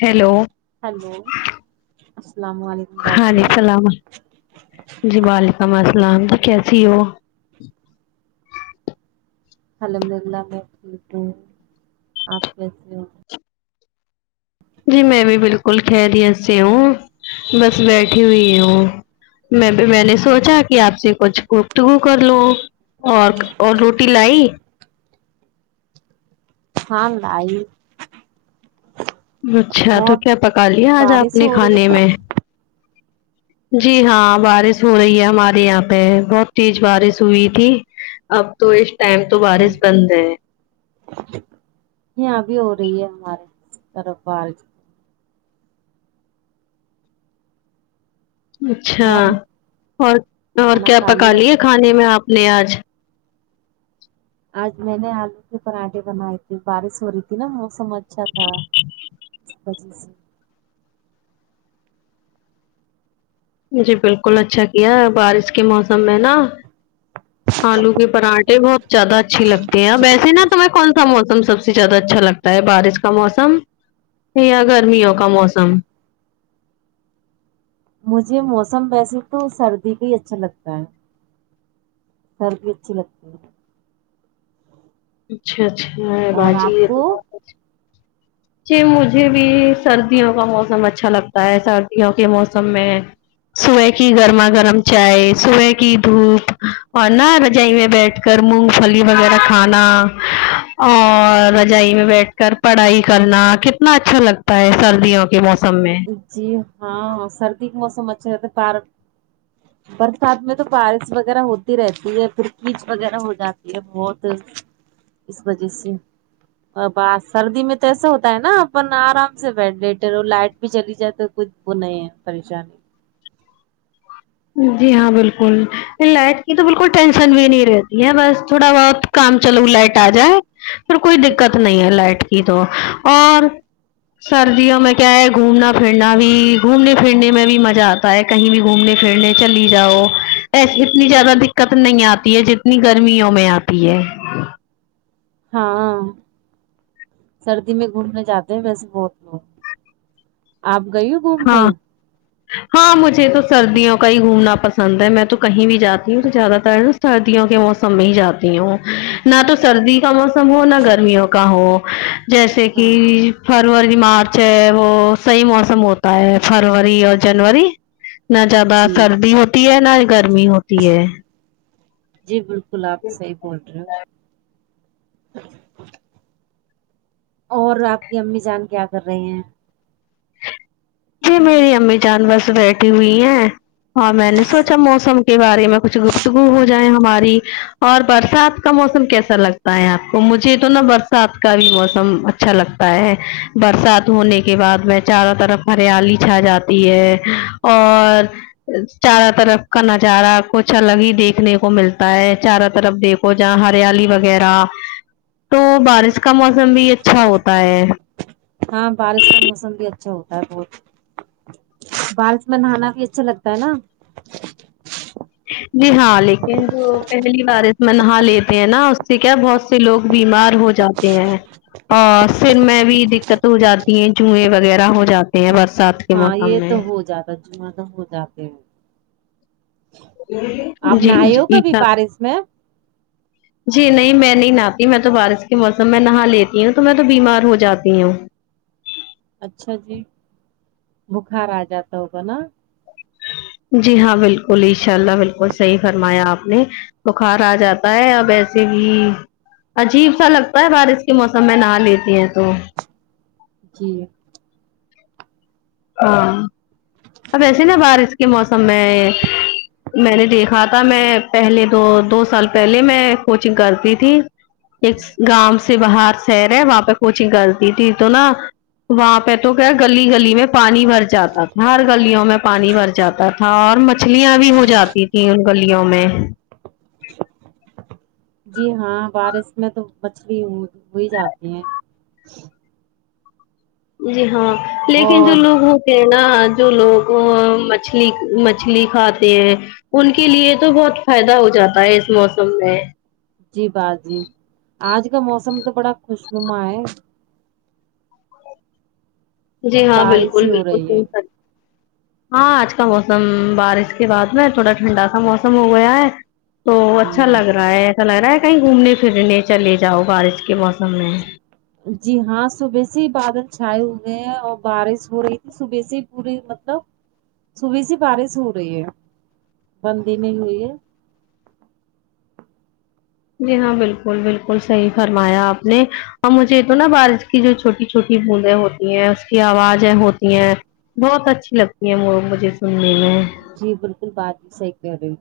hello hello السلام و علیک ہاںلم السلام جی وعلیکم السلام جی کیسی ہو الحمد للہ میں ٹھیک ہو آپ کیسے ہو جی میں بھی بالکل خریت سے ہوں بس بیٹھی ہوئی ہوں میں میں نے سوچا کہ آپ سے کچھ گفتگو کر لوں اور اور روٹی لائی ہاں لائی اچھا تو اور کیا پکا لیا آج آپ بارش نے ہو رہی ہے کھانے کیا میں جی ہاں بارش ہو رہی ہے ہمارے یہاں پہ بہت تیج بارش ہوئی تھی اب تو اس ٹائم تو جی بارس بند ہے یہاں بھی ہو رہی ہے ہمارے طرف بارش اچھا اور اور اور کھانا کیا کھا لیا پکالئے کھانے میں آپ نے آج آج میں نے آلو کے پراٹھے بنائے تھے باراس ہو رہی تھی نا موسم اچھا تھا اس وجہ سے جی بالکل اچھا کیا بارش کے موسم میں نا آلو کے پراٹھے بہت جیادہ اچھی لگتے ہیں اب ویسے نا تمیں کون سا کا موسم سب سے زیادہ اچھا لگتا ہے بارش کا موسم یا گرمیوں کا موسم مجھے موسم ویسے تو سردی کا ہی اچھا لگتا ہے گرمی بھی اچھی لگتی ہے اچھا اچھا ہے اور باجی آپ یہ کو تو ہے جی مجھے بھی سردیوں کا موسم اچھا لگتا ہے سردیوں کے موسم میں صبح کی گرما گرم چائے صبح کی دھوپ اور نہ رجائی میں بیٹھ کر مونگ پھلی وغیرہ کھانا اور رجائی میں بیٹھ کر پڑھائی کرنا کتنا اچھا لگتا ہے سردیوں کے موسم میں جی ہاں سردی کے موسم اچھا رہتا پر برسات میں تو بارش وغیرہ ہوتی رہتی ہے پھر کچ وغیرہ ہو جاتی ہے بہت اس وجہ سے ا با سردی میں تو ایسا ہوتا ہے نا اپن آرام سے بیٹھ لیٹے رہو لائٹ بھی چلی جائے تو کچھ وہ نہیں ہے پریشانی جی ہاں بالکل لائٹ کی تو بالکل ٹینشن بھی نہیں رہتی ہے بس تھوڑا بہت کام چلو لائٹ آ جائے پھر کوئی دیکت نہیں ہے لائٹ کی تو اور سردیوں میں کیا ہے گھومنا پھرنا بھی گھومنے پھرنے میں بھی مجا آتا ہے کہیں بھی گھومنے پھرنے چلی جاؤ اتنی زیادہ دکت نہیں آتی ہے جتنی گرمیوں میں آتی ہے ہاں سردی میں گھومنے جاتے ہیں ویسے بہت لوگ آپ گئی ہو گھومنے ہاں ہاں مجھے تو سردیوں کا ہی گھومنا پسند ہے میں تو کہیں بھی جاتی ہوں تو زیادہ تر سردیوں کے موسم میں ہی جاتی ہوں نہ تو سردی کا موسم ہو نہ گرمیوں کا ہو جیسے کہ فروری مارچ ہے وہ صحیح موسم ہو تا ہے فروری اور جنوری نہ زیادہ جی سردی ہوتی ہے نہ ہی گرمی ہوتی ہے جی بالکل آپ صحیح بول رہے ہو اور آپ کی امی جان کیا کر رہی ہیں جی میری امی جان بس بیٹھی ہوئی ہیں ہاں میں نے سوچا موسم کے بارے میں کچھ گف تگو ہو جائے ہماری اور برسات کا موسم کیسا لگتا ہے آپ کو مجھے تو نا بر سات کا بھی موسم اچھا لگتا ہے برسات ہونے کے بعد میں چاروں طرف ہریالی چھا جاتی ہے اور چاروں طرف کا نظارہ کچھ الگ ہی دیکھنے کو ملتا ہے چاروں طرف دیکھ و جہاں ہریالی وغیرہ تو بارش کا موسم بھی اچھا ہوتا ہے ہاں بارش کا موسم بھی اچھا ہوتا ہے بہت بارش میں نہانا بھی اچھا لگتا ہے نا جی ہاں لیکن جو پہلی بارش میں نہا لیتے ہیں نا اس سے کیا بہت سے لوگ بیمار ہو جاتے ہیں اور سر میں بھی دقت ہو جاتی ہے جوئیں وغیرہ ہو جاتے ہیں بس ساتھ ہاں یہ تو ہو جاتا جواں تو ہو جاتے ہیں آپ جی نہاے ہو جی کبھی سب بارش میں جی نہیں میں نہیں نہاتی میں تو بارش کے موسم میں نہا لیتی ہوں تو میں تو بیمار ہو جاتی ہوں اچھا جی بکھار آ جاتا ہوگا نا جی ہاں بالکل ان شاء اللہ بالکل صحیح فرمایا آپ نے بخار آ جاتا ہے اب ایسے ہی عجیب سا لگتا ہے بارش کے موسم میں نہا لیتی ہیں تو جی ہاں اب ایسے نا بارش کے موسم میں میں نے دیکھا تھا میں پہلے دو دو سال پہلے میں کوچنگ کرتی تھی ایک گاؤں سے باہر شہر ہے وہاں پہ کوچنگ کرتی تھی تو نا وہاں پہ تو کیا گلی گلی میں پانی بھر جاتا تھا ہر گلیوں میں پانی بھر جاتا تھا اور مچھلیاں بھی ہو جاتی تھیں ان گلیوں میں جی ہاں بارش میں تو مچھلی ہوئی جاتی ہیں جی ہاں لیکن جو اور لوگ ہو تے نا جو لوگ ا مچھلی مچھلی کھاتے ہیں ان کے لیے تو بہت فائدہ ہو جاتا ہے اس موسم میں جی باجی آج کا موسم تو بڑا خوش نما ہے جی ہاں بارش بالکل ہی ہو بالکل رہی ہے صحیح فر ہاں آج کا موسم بارش کے بعد میں تھوڑا ٹھنڈا سا موسم ہو گیا ہے تو اچھا ہوں، لگ رہا ہے ایسا لگ رہا ہے کہیں گھومنے پھرنے نیچر لے جاؤ بارش کے موسم میں جی ہاں صبح سے ہی بادل چھائے ہوئے ہیں اور بارش ہو رہی تھی صبح سے پوری مطلب صبح سے بارش ہو رہی ہے بند ہی نہیں ہوئی ہے جی ہاں بالکل بالکل صحیح فرمایا آپ نے اور مجھے تو نا بارش کی جو چھوٹی چھوٹی بوندیں ہوتی ہیں اس کی آوازیں ہوتی ہیں بہت اچھی لگتی ہیں وہ مجھے سننے میں جی بالکل بات صحیح کہہ رہی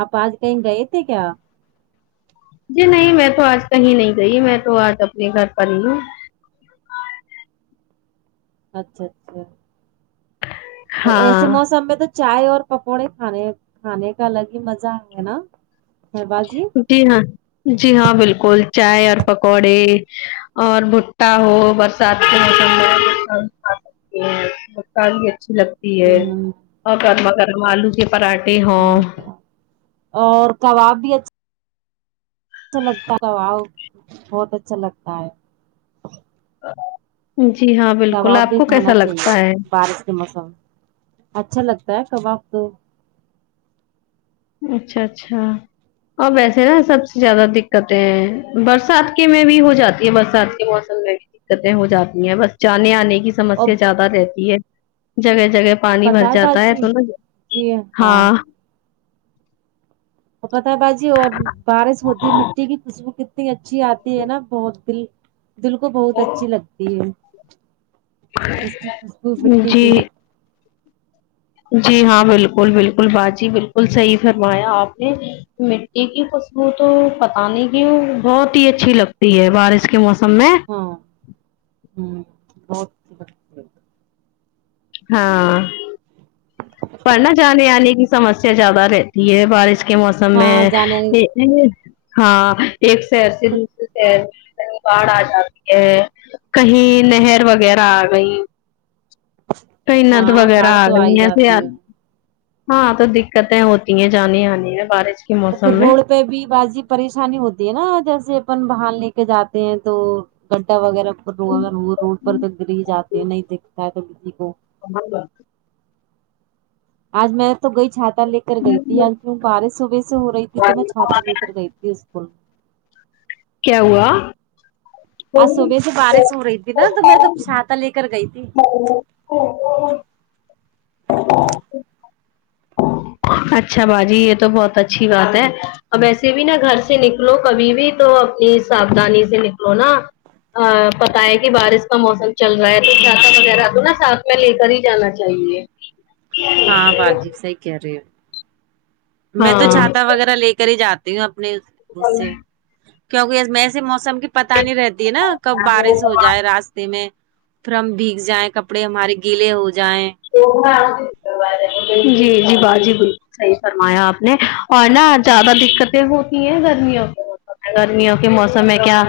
آپ آج کہیں گئے تھے کیا جی نہیں میں تو آج کہیں نہیں گئی میں تو آج اپنے گھر پر ہی ہوں اچھا اچھا ایسے ہاں موسم میں تو چائے اور پکوڑے کھانے کھانے کا الگ ہی مزہ ہے نا ہے باجی جی ہاں جی ہاں بالکل چائے اور پکوڑے اور بٹا ہو بس برسات موسم میں کھا سکتے ہیں م [inaudible] ال بھی اچھی لگ ہے ہمم اور گرما گرم آلو کے پراٹھے ہاں ہوں اور کباب بھی اچھ ا لگتا کباب بہت اچھا لگتا ہے جی ہاں بالکل کباب آپ بھی کو کیسا کھانا چاہیے لگتا ہے بارش کے موسم اچھا لگتا ہے کباب تو اچھا اچھا اور ویسے نا سب سے زیادہ دقتیں برسات کے میں بھی ہو جاتی ہے برسات کے موسم میں دقتیں ہو جاتی ہیں بس جانے آنے کی اور سمسیا زیادہ رہتی ہے جگہ جگہ پانی بھر پتہ جاتا ہے باجی تو نا ہاں تو پتا ہے با جی اور بارش ہوتی ہے مٹی کی خوشبو کت اچھی آتی ہے نا بہت فری دل کو بہت اچھی لگتی ہے اس کی خوشبو مٹی کے جی جی ہاں بالکل بالکل باجی بالکل صحیح فرمایا آپ نے مٹی کی خشبو تو پتا نہیں کی بہت ہی اچھی لگتی ہے بارش کے موسم میں ہاں ہوں بہت ہاں پر نا جانے آنے کی سمسیا زیادہ رہتی ہے بارش کے موسم ہاں میں جانے نہیں ہاں ایک شہر سے دوسرے شہر میں کہیں باڑھ آ جاتی ہے کہیں نہر وغیرہ آ گئی کہیں ند ہاں وغیرہ باڑ آ تو ہی گئی ہے جاتی ہاں تو دقتیں ہوتی ہیں جانے آنے میں بارش کے تو موسم پھر روڈ پہ بھی بازی پریشانی ہوتی ہے نا جیسے اپن باہر لے کے جاتے ہیں تو گڈھا وغیرہ پر اگر وہ روڈ پر تو گر ہی جاتے ہیں نہیں دکھتا ہے تو کسی کو ب ب [inaudible] آج میں تو گئی چھاتا لے کر گئی تھی کی بارش صبح سے ہو رہی تھی تو میں چھاتہ لے کر گئی تھی اسکول کیا ہوا آج صبح سے بارش ہو رہی تھی نا تو میں تو چھاتہ لے کر گئی تھی ب [inaudible] [inaudible] اچھا باجی یہ تو بہت اچھی بات ہے اب ایسے بھی نا گھر سے نکلو کبھی بھی تو اپنی ساودھنی سے نکلو نا ہاں پتا ہے کہ بارش کا موسم چل رہا ہے تو چھاتا وغیرہ تو نا ساتھ میں لے کر ہی جانا چاہیے ج [inaudible] ہاں باجی صحیح کہہ رہے ہو میں تو چھاتا وغیرہ لے کر ہی جاتی ہوں اپنے اس سے ہاں کیونکہ ایسے موسم کی پتہ نہیں رہتی ہے نا کب بارش ہو جائے راستے میں پھر ہم بھیگ جائیں کپڑے ہمارے گیلے ہو جائیں جی جی با جی بالکل صحیح فرمایا آپ نے اور نا زیادہ دقتیں ہوتی ہیں گرمیوں ب گرمیوں کے موسم میں کیا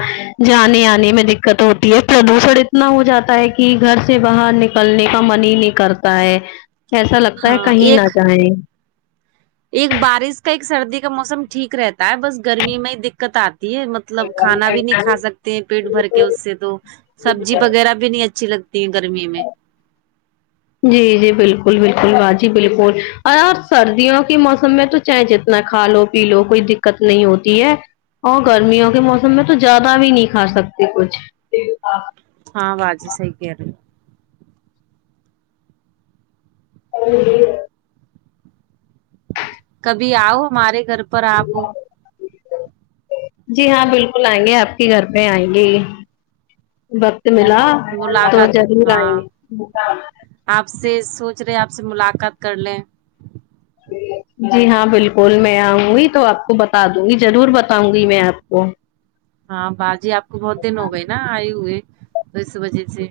جانے آنے میں دقت ہوتی ہے پردوشن اتنا ہو جاتا ہے کہ گھر سے باہر نکلنے کا من ہی نہیں کرتا ہے ایسا لگتا ہے ہاں کہیں نہ ایک جائیں ایک بارش کا ایک سردی کا موسم ٹھیک رہتا ہے بس گرمی میں ہی دقت آتی ہے مطلب کھانا بھی نہیں کھا سکتے ہیں پیٹ بھر کے اس سے تو سبزی وغیرہ بھی بھی نہیں اچھی لگتی ہے گرمی میں جی جی بالکل بالکل باجی بالکل اور آپ سردیوں کے موسم میں تو چاہے جتنا کھا لو پی لو کوئی دقت نہیں ہوتی ہے اور گرمیوں کے موسم میں تو زیادہ بھی نہیں کھا سکتے کچھ ہاں واجی صحیح کہہ رہی ہیں [inaudible] ابھی آؤ ہمارے گھر پر آپ جی ہاں بالکل آئیں گے آپ کے گھر پہ آئیں گے وقت ملا تو ملاقات جرور ہاں آئیں گے آپ سے سوچ رہے آپ سے ملاقات کر لیں جی ہاں بالکل میں آؤں گی تو آپ کو بتا دوں گی ضرور بتاؤں گی میں آپ کو ہاں باجی آپ کو بہت دن ہو گئے نا آئے ہوئے تو یس وجہ سے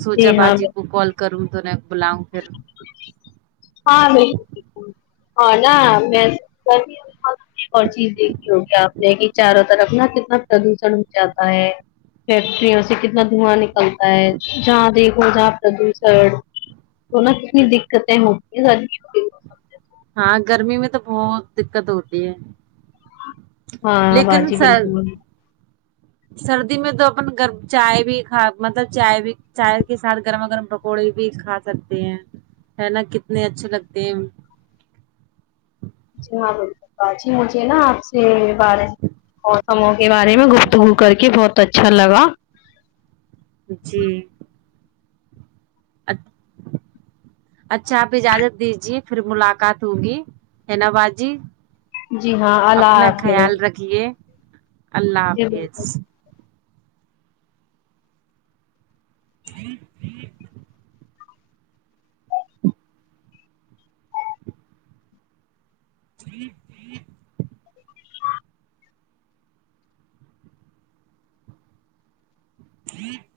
سونچا جی ہاں باجی کو کال کروں تو نہ بلاؤں پھر ہاں بھائی [unintelligible] ہاں نا میں اور چیز دیکھی ہوگی آپ نے کہ چاروں طرف نا کتنا پردوشن ہو جاتا ہے فیکٹریوں سے کتنا دھواں نکل تا ہے جہاں دیکھو جہاں پردوشن تو نہ کتنی دکتیں ہو [unintelligible] ہاں گرمی میں تو بہت دکت ہوتی ہے ہاں لیکن باجی سر بالکل سردی میں تو اپن گرم چائے بھی کھ مطلب چائے بھی چائے کے ساتھ گرما گرم پکوڑے بھی کھا سکتے ہیں ہے نا کتنے اچھے لگتے ہیں جی ہاں بالکل باجی مجھے نا آپ سے بارہ موسموں کے بارے میں گفتگو کر کے بہت اچھا لگا جی اٹھ اچھا اب اجازت دیجیے پھر ملاقات ہوگی ہے نا باجی جی ہاں اللہ اپنا حافظ خیال رکھیے اللہ جی حافظ بالکل [inaudible]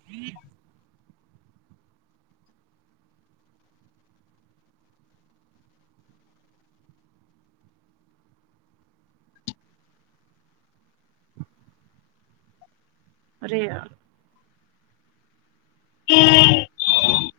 ارے یار [inaudible]